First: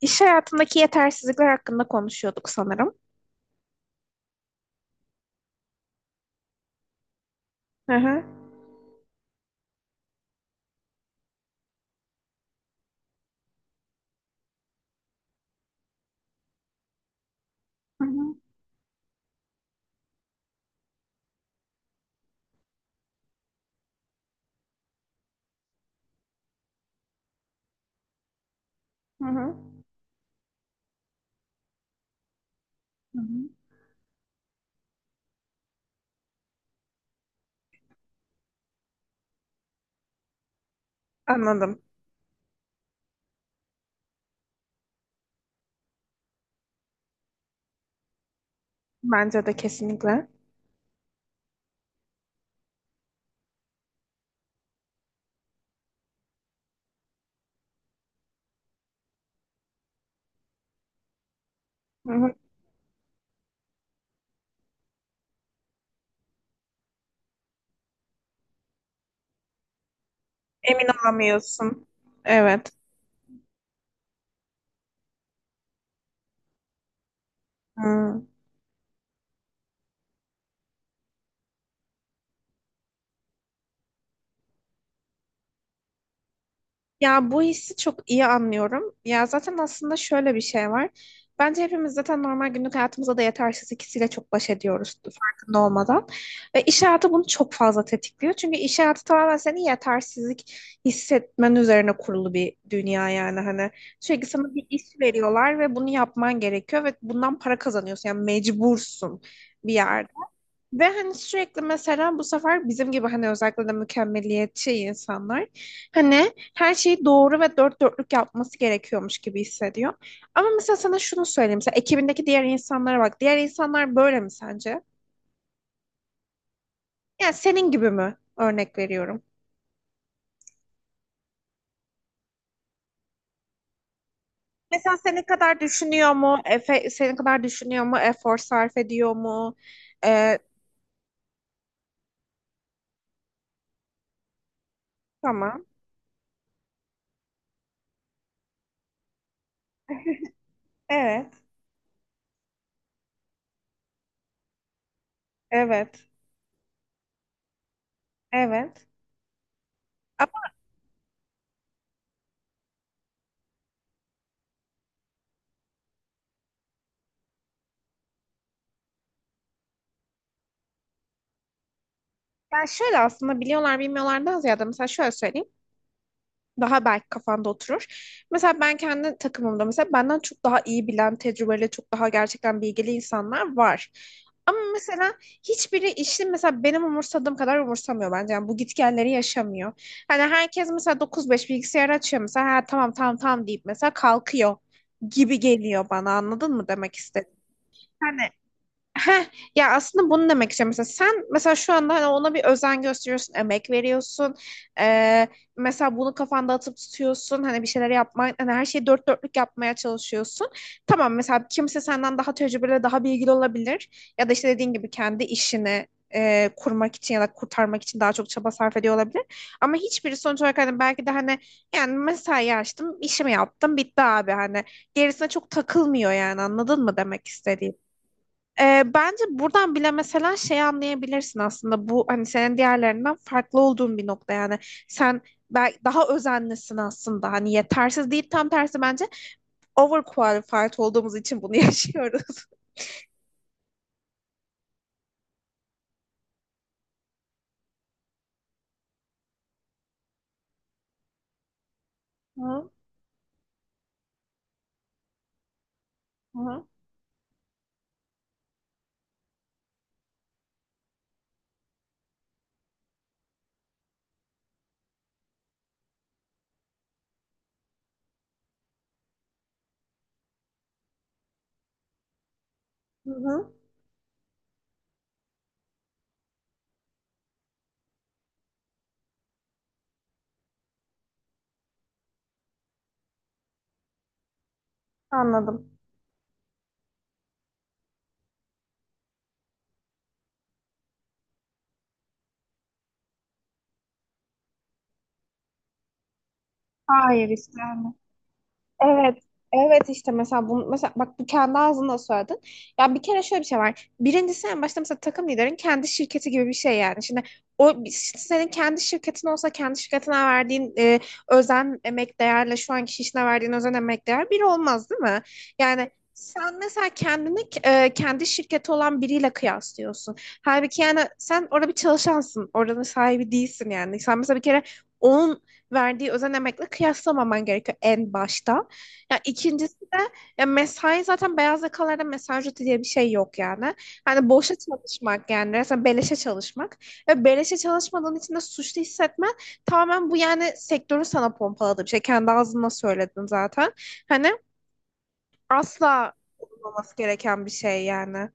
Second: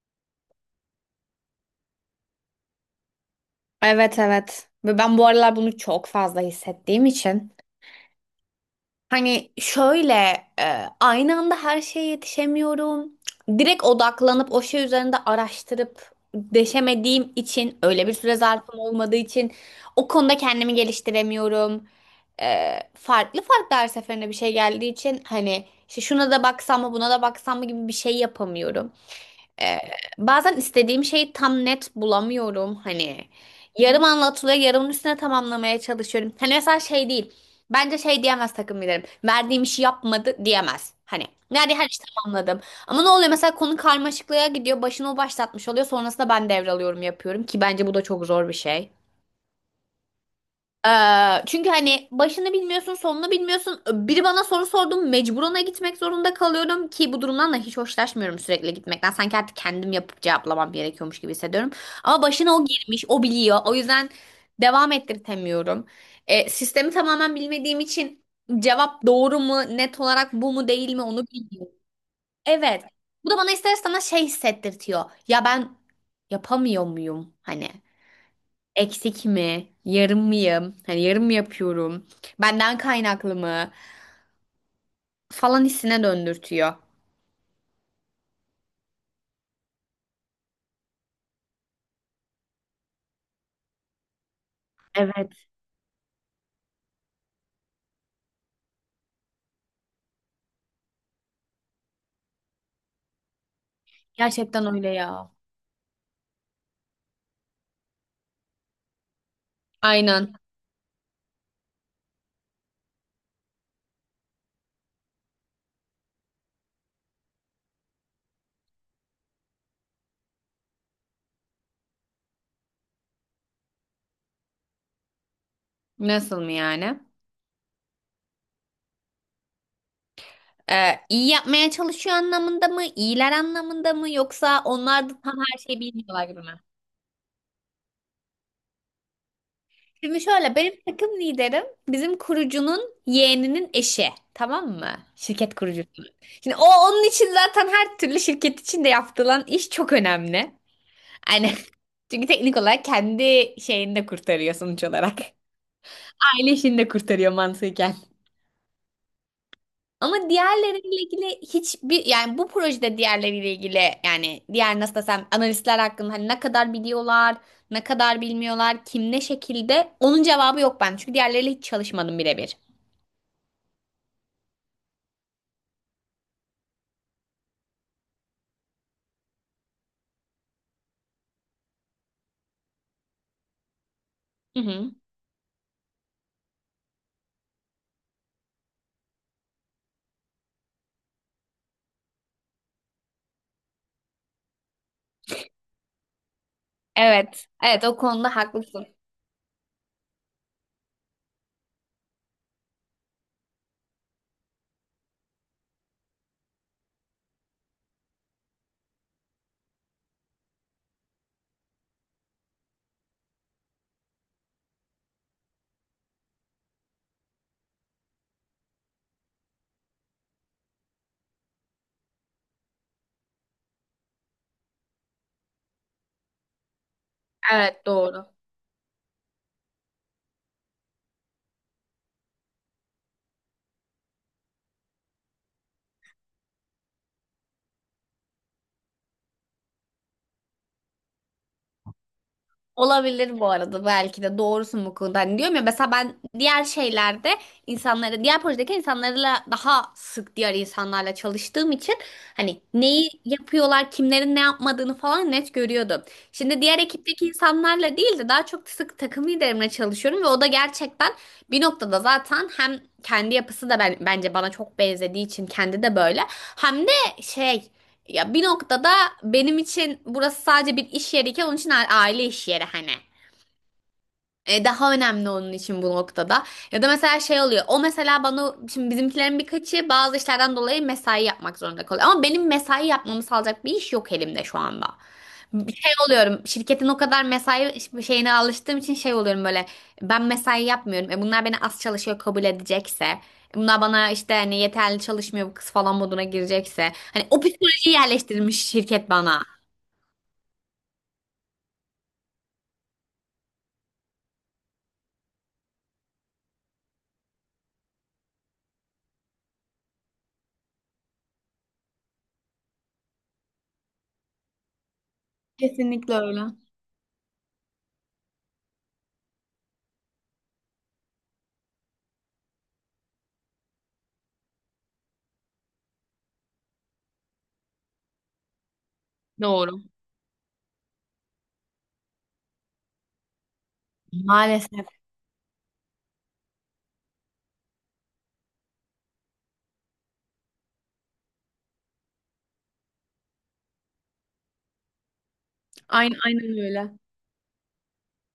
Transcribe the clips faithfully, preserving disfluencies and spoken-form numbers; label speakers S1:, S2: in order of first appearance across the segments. S1: İş hayatındaki yetersizlikler hakkında konuşuyorduk sanırım.
S2: Evet evet. Ve ben bu aralar bunu çok fazla hissettiğim için.
S1: Hı hı.
S2: Hani şöyle e, aynı anda her şeye yetişemiyorum. Direkt odaklanıp o şey üzerinde araştırıp deşemediğim için
S1: Hı
S2: öyle bir
S1: hı.
S2: süre zarfım olmadığı için o konuda kendimi geliştiremiyorum. E, farklı farklı her seferinde bir şey geldiği için hani işte şuna da baksam mı buna da baksam mı gibi bir şey yapamıyorum.
S1: Hı hı.
S2: Ee, Bazen istediğim şeyi tam net bulamıyorum.
S1: Hı
S2: Hani
S1: hı.
S2: yarım anlatılıyor, yarımın üstüne tamamlamaya çalışıyorum. Hani mesela şey değil. Bence şey diyemez takım liderim. Verdiğim işi yapmadı diyemez. Hani nerede
S1: Anladım.
S2: her işi tamamladım. Ama ne oluyor mesela konu karmaşıklığa gidiyor. Başını o başlatmış oluyor. Sonrasında ben devralıyorum yapıyorum ki bence bu da çok zor bir şey.
S1: Bence de kesinlikle.
S2: Ee, çünkü hani başını bilmiyorsun, sonunu bilmiyorsun. Biri bana soru sordu, mecburuna gitmek zorunda kalıyorum ki bu durumdan da hiç hoşlaşmıyorum sürekli gitmekten. Sanki artık kendim yapıp cevaplamam gerekiyormuş gibi hissediyorum.
S1: Hı
S2: Ama
S1: hı.
S2: başına o girmiş, o biliyor. O yüzden devam ettirtemiyorum. Ee, sistemi tamamen bilmediğim için cevap doğru mu, net olarak bu mu
S1: Emin
S2: değil mi onu bilmiyorum.
S1: olamıyorsun. Evet.
S2: Evet. Bu da bana ister istemez şey hissettirtiyor. Ya ben yapamıyor muyum hani?
S1: Hı.
S2: Eksik mi? Yarım mıyım? Hani yarım mı yapıyorum? Benden kaynaklı mı? Falan hissine döndürtüyor.
S1: Ya bu hissi çok iyi anlıyorum. Ya zaten aslında şöyle bir şey var. Bence hepimiz zaten normal günlük hayatımızda da yetersiz ikisiyle çok baş ediyoruz
S2: Evet.
S1: farkında olmadan. Ve iş hayatı bunu çok fazla tetikliyor. Çünkü iş hayatı tamamen seni yetersizlik hissetmen üzerine kurulu bir dünya yani. Hani sürekli sana bir
S2: Gerçekten
S1: iş
S2: öyle ya.
S1: veriyorlar ve bunu yapman gerekiyor ve bundan para kazanıyorsun. Yani mecbursun bir yerde.
S2: Aynen.
S1: Ve hani sürekli mesela bu sefer bizim gibi hani özellikle de mükemmeliyetçi insanlar hani her şeyi doğru ve dört dörtlük yapması gerekiyormuş gibi hissediyor. Ama mesela sana şunu söyleyeyim. Mesela ekibindeki diğer insanlara bak. Diğer insanlar böyle mi sence?
S2: Nasıl mı yani?
S1: Yani senin gibi mi? Örnek veriyorum.
S2: Ee, iyi yapmaya çalışıyor anlamında mı? İyiler anlamında mı? Yoksa
S1: Mesela
S2: onlar da
S1: senin
S2: tam her
S1: kadar
S2: şeyi
S1: düşünüyor
S2: bilmiyorlar
S1: mu?
S2: gibi mi?
S1: Efe, senin kadar düşünüyor mu? Efor sarf ediyor mu?
S2: Şimdi
S1: Ee,
S2: şöyle benim takım liderim bizim kurucunun yeğeninin eşi. Tamam mı? Şirket
S1: tamam.
S2: kurucusu. Şimdi o onun için zaten her türlü şirket içinde yapılan iş çok önemli.
S1: Evet.
S2: Aynen. Çünkü teknik olarak kendi şeyini de kurtarıyor sonuç olarak.
S1: Evet.
S2: Aile işini de kurtarıyor mantıken.
S1: Evet.
S2: Ama
S1: Ama
S2: diğerleriyle ilgili hiçbir yani bu projede diğerleriyle ilgili yani diğer nasıl desem analistler hakkında hani ne kadar biliyorlar, ne kadar bilmiyorlar, kim ne şekilde onun cevabı yok ben. Çünkü diğerleriyle hiç çalışmadım birebir.
S1: yani şöyle aslında biliyorlar bilmiyorlardan ziyade mesela şöyle söyleyeyim. Daha belki kafanda oturur. Mesela ben kendi takımımda mesela benden çok daha iyi bilen, tecrübeli, çok daha gerçekten bilgili insanlar var. Ama
S2: Hı hı.
S1: mesela hiçbiri işi mesela benim umursadığım kadar umursamıyor bence. Yani bu gitgelleri yaşamıyor. Hani herkes mesela dokuz beş bilgisayar açıyor mesela ha, tamam tamam tamam deyip mesela kalkıyor gibi geliyor bana anladın mı demek istedim.
S2: Evet. Evet o konuda haklısın.
S1: Heh, ya aslında bunu demek istiyorum. Mesela sen mesela şu anda hani ona bir özen gösteriyorsun, emek veriyorsun. Ee, Mesela bunu kafanda atıp tutuyorsun. Hani bir şeyler yapmaya, hani her şeyi dört dörtlük yapmaya çalışıyorsun. Tamam mesela kimse senden daha tecrübeli, daha bilgili olabilir. Ya da işte dediğin gibi kendi işini e, kurmak için ya da kurtarmak için daha çok çaba sarf ediyor olabilir. Ama hiçbiri sonuç olarak hani belki de hani yani mesai açtım, işimi yaptım, bitti abi hani. Gerisine çok takılmıyor yani anladın mı demek istediğimi?
S2: Evet doğru.
S1: Ee, bence buradan bile mesela şey anlayabilirsin aslında bu hani senin diğerlerinden farklı olduğun bir nokta yani sen belki daha özenlisin aslında hani yetersiz değil tam tersi bence overqualified olduğumuz için bunu yaşıyoruz.
S2: Olabilir bu arada belki de doğrusun bu konuda. Hani diyorum ya mesela ben diğer şeylerde insanları, diğer projedeki insanlarla daha sık diğer insanlarla çalıştığım için hani
S1: Hı
S2: neyi yapıyorlar, kimlerin ne yapmadığını falan net görüyordum. Şimdi
S1: hı.
S2: diğer ekipteki insanlarla değil de daha çok sık takım liderimle çalışıyorum ve o da gerçekten bir noktada zaten hem kendi yapısı da ben, bence bana çok benzediği için kendi de böyle hem de şey. Ya bir noktada benim için burası sadece bir iş yeriyken onun için a- aile iş yeri hani.
S1: Hı hı.
S2: E, daha önemli onun için bu noktada. Ya da mesela şey oluyor. O mesela bana şimdi bizimkilerin birkaçı bazı işlerden dolayı mesai yapmak zorunda kalıyor. Ama benim mesai yapmamı sağlayacak bir iş yok elimde şu anda.
S1: Anladım.
S2: Bir şey oluyorum. Şirketin o kadar mesai şeyine alıştığım için şey oluyorum böyle. Ben mesai yapmıyorum. E bunlar beni az çalışıyor kabul edecekse. e Bunlar bana işte hani yeterli çalışmıyor bu kız falan moduna girecekse. Hani
S1: Hayır
S2: o
S1: işte. Hani.
S2: psikolojiyi yerleştirmiş şirket
S1: Evet.
S2: bana.
S1: Evet işte mesela bunu mesela bak bu kendi ağzında söyledin. Ya bir kere şöyle bir şey var. Birincisi en başta mesela takım liderin kendi şirketi gibi bir şey yani. Şimdi o işte senin kendi şirketin olsa kendi şirketine verdiğin e, özen emek değerle şu anki işine verdiğin özen emek değer bir olmaz değil mi? Yani
S2: Kesinlikle öyle.
S1: sen mesela kendini e, kendi şirketi olan biriyle kıyaslıyorsun. Halbuki yani sen orada bir çalışansın. Oranın sahibi değilsin yani. Sen mesela bir kere onun verdiği özen emekle kıyaslamaman gerekiyor en başta. Ya ikincisi
S2: Doğru.
S1: de ya mesai zaten beyaz yakalarda mesai ücreti diye bir şey yok yani. Hani boşa
S2: Maalesef.
S1: çalışmak yani resmen beleşe çalışmak ve beleşe çalışmadığın için de suçlu hissetmen tamamen bu yani sektörün sana pompaladığı bir şey. Kendi ağzından söyledin zaten. Hani asla
S2: Aynen, aynen
S1: olmaması
S2: öyle.
S1: gereken bir şey yani.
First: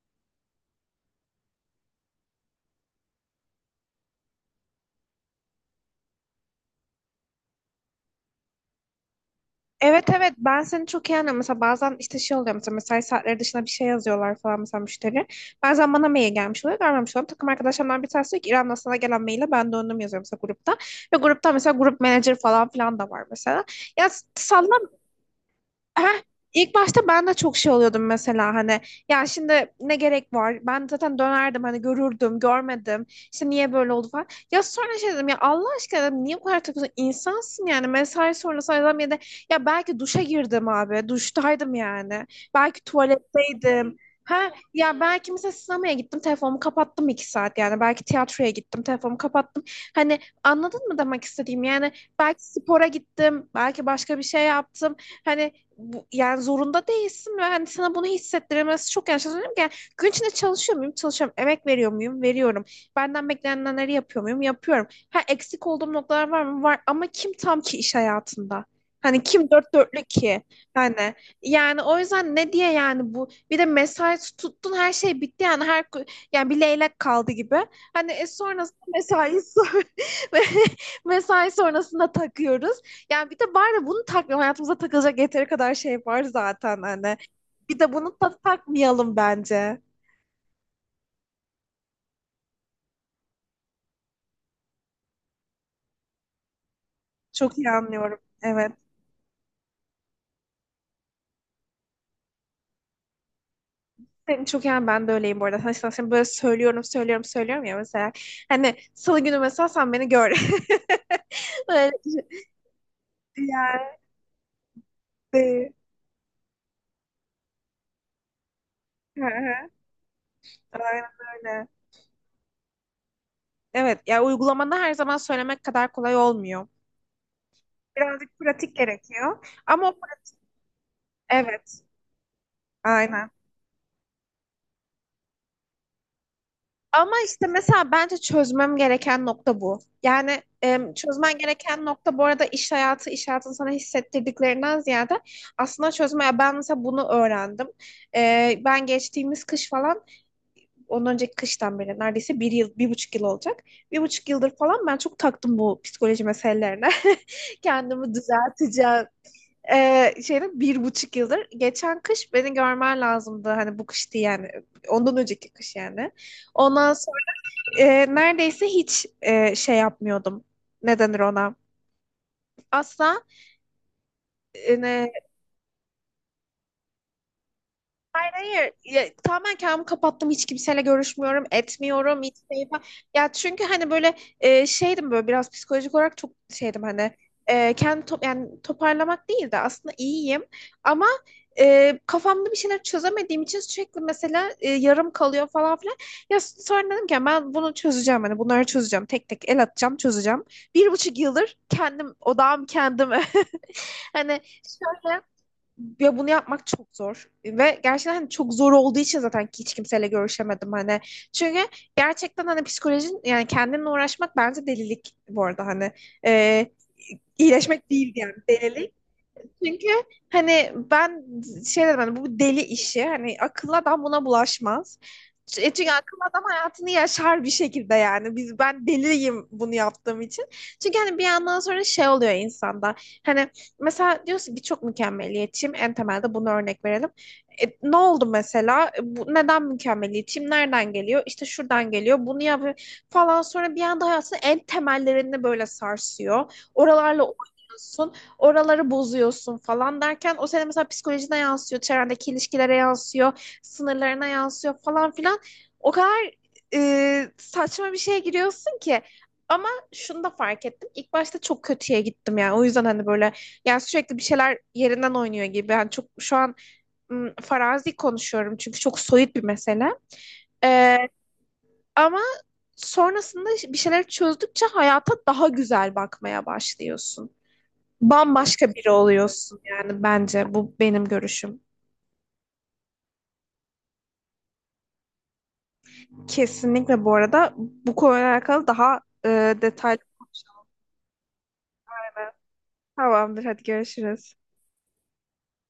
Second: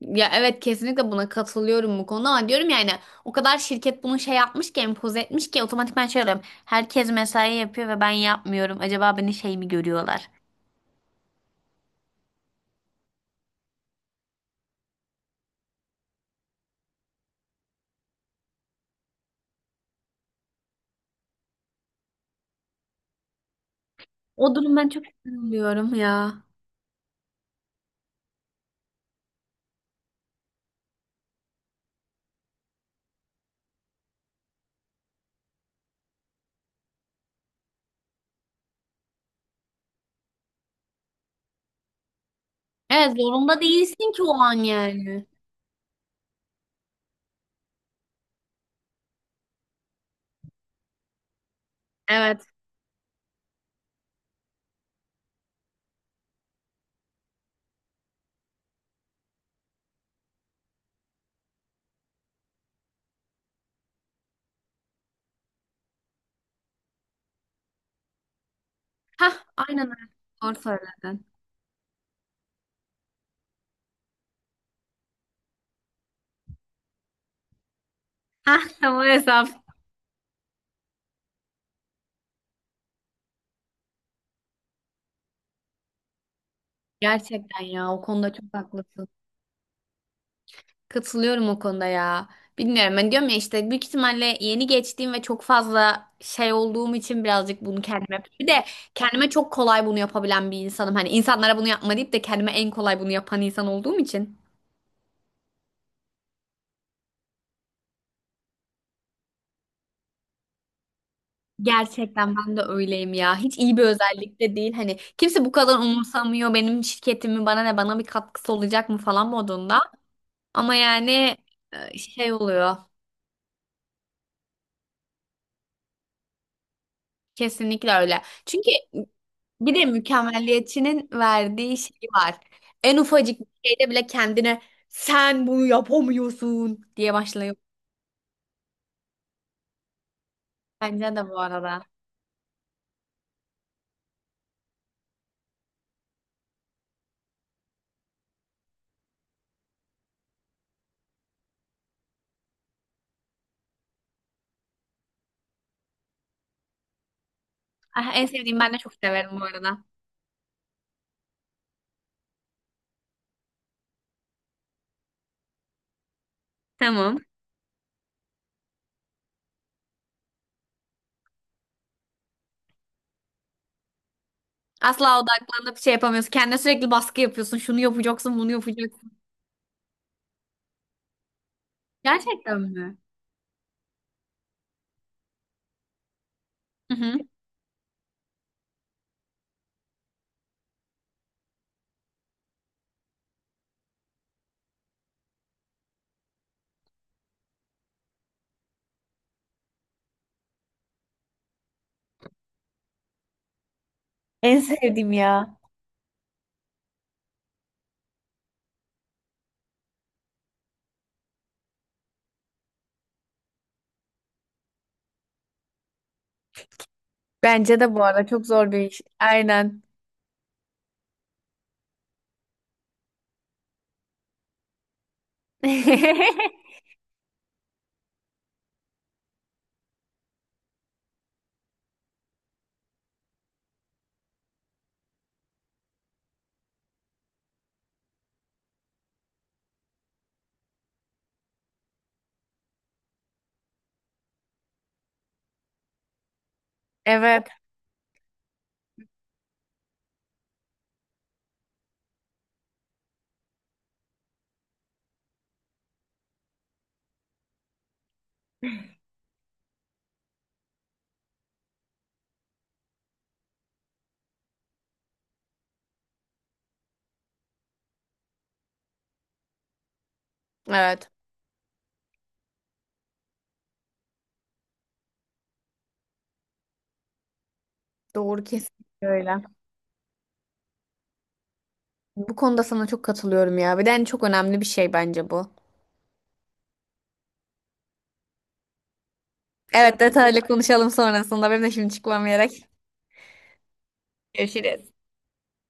S2: Ya evet kesinlikle buna katılıyorum bu konuda ama diyorum yani o kadar şirket bunu şey yapmış ki empoze etmiş ki otomatikman şey oluyorum. Herkes mesai yapıyor ve ben yapmıyorum. Acaba beni şey mi
S1: Evet
S2: görüyorlar?
S1: evet ben seni çok iyi anlıyorum. Mesela bazen işte şey oluyor mesela mesai saatleri dışında bir şey yazıyorlar falan mesela müşteri. Bazen bana mail gelmiş oluyor görmemiş oluyorum. Takım arkadaşlarımdan bir tanesi diyor ki İrem'den sana gelen maile ben döndüm yazıyorum mesela grupta. Ve grupta mesela grup manager falan filan da var mesela. Ya
S2: O
S1: salla.
S2: durumdan çok üzülüyorum
S1: Heh,
S2: ya.
S1: ilk başta ben de çok şey oluyordum mesela hani ya şimdi ne gerek var ben zaten dönerdim hani görürdüm görmedim işte niye böyle oldu falan ya sonra şey dedim ya Allah aşkına dedim, niye bu kadar takıyorsun insansın yani mesai sonrası adam ya da ya belki duşa girdim abi duştaydım yani belki
S2: Evet zorunda
S1: tuvaletteydim
S2: değilsin ki o
S1: ha
S2: an
S1: ya
S2: yani.
S1: belki mesela sinemaya gittim telefonumu kapattım iki saat yani belki tiyatroya gittim telefonumu kapattım hani anladın mı demek istediğim yani belki
S2: Evet.
S1: spora gittim belki başka bir şey yaptım. Hani bu, yani zorunda değilsin ve hani sana bunu hissettiremez çok yanlış anlıyorum ki yani gün içinde çalışıyor muyum çalışıyorum emek veriyor muyum veriyorum benden beklenenleri yapıyor muyum yapıyorum ha eksik olduğum noktalar var mı var ama kim tam ki iş hayatında hani
S2: Hah
S1: kim dört
S2: aynen
S1: dörtlük
S2: öyle.
S1: ki
S2: Doğru
S1: hani
S2: söyledin.
S1: yani o yüzden ne diye yani bu bir de mesai tuttun her şey bitti yani her yani bir leylek kaldı gibi hani e,
S2: Hah
S1: sonrasında
S2: bu
S1: mesai
S2: hesap.
S1: ve mesai sonrasında takıyoruz yani bir de var ya bunu takmayalım. Hayatımıza takılacak yeteri kadar şey var zaten hani.
S2: Gerçekten
S1: Bir de
S2: ya o
S1: bunu
S2: konuda
S1: da
S2: çok haklısın.
S1: takmayalım bence.
S2: Katılıyorum o konuda ya. Bilmiyorum ben diyorum ya işte büyük ihtimalle yeni geçtiğim ve çok fazla şey olduğum için
S1: Çok
S2: birazcık
S1: iyi
S2: bunu
S1: anlıyorum.
S2: kendime bir de
S1: Evet.
S2: kendime çok kolay bunu yapabilen bir insanım. Hani insanlara bunu yapma deyip de kendime en kolay bunu yapan insan olduğum için.
S1: Senin çok yani ben de öyleyim bu arada. Hani sana sen böyle söylüyorum, söylüyorum, söylüyorum ya mesela. Hani salı günü mesela sen beni gör. Böyle
S2: Gerçekten ben de öyleyim ya. Hiç iyi bir
S1: yani.
S2: özellik de değil. Hani kimse bu
S1: Hı
S2: kadar umursamıyor benim şirketimi bana ne bana bir katkısı olacak mı falan
S1: hı.
S2: modunda. Ama
S1: Aynen
S2: yani
S1: öyle.
S2: e, şey oluyor.
S1: Evet, ya uygulamada her zaman söylemek kadar kolay olmuyor.
S2: Kesinlikle öyle.
S1: Birazcık
S2: Çünkü
S1: pratik gerekiyor.
S2: bir de
S1: Ama o pra-
S2: mükemmelliyetçinin verdiği
S1: evet,
S2: şey var. En
S1: aynen.
S2: ufacık bir şeyde bile kendine sen bunu yapamıyorsun
S1: Ama
S2: diye
S1: işte
S2: başlıyor.
S1: mesela bence çözmem gereken nokta bu. Yani e,
S2: Bence de
S1: çözmen
S2: bu
S1: gereken
S2: arada.
S1: nokta bu arada iş hayatı, iş hayatının sana hissettirdiklerinden ziyade aslında çözmeye ben mesela bunu öğrendim. E, ben geçtiğimiz kış falan, ondan önceki kıştan beri neredeyse bir yıl, bir buçuk yıl olacak. Bir buçuk yıldır falan ben çok taktım bu psikoloji meselelerine.
S2: Ah,
S1: Kendimi
S2: en sevdiğim ben de çok
S1: düzelteceğim.
S2: severim bu arada.
S1: E, şeyde bir buçuk yıldır. Geçen kış beni görmen lazımdı. Hani bu kış değil yani. Ondan önceki kış yani. Ondan
S2: Tamam.
S1: e, neredeyse hiç e, şey yapmıyordum. Ne denir ona? Asla e,
S2: Asla odaklanıp şey yapamıyorsun. Kendine sürekli baskı yapıyorsun. Şunu yapacaksın, bunu
S1: Hayır, ya,
S2: yapacaksın.
S1: tamamen kendimi kapattım. Hiç kimseyle görüşmüyorum, etmiyorum. Hiç
S2: Gerçekten
S1: şey falan.
S2: mi?
S1: Ya çünkü hani böyle e, şeydim böyle biraz psikolojik olarak çok şeydim
S2: Hı
S1: hani
S2: hı.
S1: e, kendi top, yani toparlamak değil de aslında iyiyim. Ama e, kafamda bir şeyler çözemediğim için sürekli mesela e, yarım kalıyor falan filan. Ya s- sonra dedim ki ben bunu çözeceğim hani bunları çözeceğim. Tek tek el atacağım, çözeceğim. Bir buçuk yıldır kendim odağım kendime. Hani
S2: En sevdiğim
S1: şöyle
S2: ya.
S1: ya bunu yapmak çok zor ve gerçekten hani çok zor olduğu için zaten hiç kimseyle görüşemedim hani. Çünkü gerçekten hani psikolojin yani kendinle uğraşmak bence delilik bu arada hani. Ee,
S2: Bence
S1: iyileşmek
S2: de bu
S1: değil
S2: arada
S1: yani
S2: çok zor bir
S1: delilik.
S2: iş. Aynen.
S1: Çünkü hani ben şey dedim hani bu deli işi hani akıllı adam buna bulaşmaz. E Çünkü akıllı adam hayatını yaşar bir şekilde yani. Biz ben deliyim bunu yaptığım için. Çünkü hani bir yandan sonra şey oluyor insanda. Hani mesela diyorsun ki çok mükemmeliyetçiyim. En temelde bunu örnek verelim. E, ne oldu mesela? E, Bu, neden mükemmeliyetçiyim? Nereden geliyor? İşte şuradan geliyor. Bunu yapıyor falan. Sonra bir anda hayatını en temellerini böyle sarsıyor. Oralarla oynuyorsun
S2: Evet.
S1: oraları bozuyorsun falan derken o senin mesela psikolojine yansıyor, çevrendeki ilişkilere yansıyor, sınırlarına yansıyor falan filan. O kadar e, saçma bir şeye giriyorsun ki. Ama şunu da fark ettim. İlk başta çok kötüye gittim yani. O yüzden hani böyle yani sürekli bir şeyler yerinden oynuyor gibi. Yani çok şu an ım, farazi konuşuyorum çünkü çok soyut bir mesele. Ee,
S2: Evet.
S1: Ama sonrasında bir şeyler çözdükçe hayata daha güzel bakmaya başlıyorsun
S2: Doğru
S1: bambaşka biri
S2: kesinlikle öyle.
S1: oluyorsun yani bence bu benim görüşüm.
S2: Bu konuda sana çok katılıyorum ya. Bir de en çok önemli bir şey bence bu.
S1: Kesinlikle bu arada bu konuyla alakalı daha e, detaylı.
S2: Evet detaylı konuşalım sonrasında. Benim de şimdi çıkmam gerek.
S1: Tamamdır hadi görüşürüz.
S2: Görüşürüz.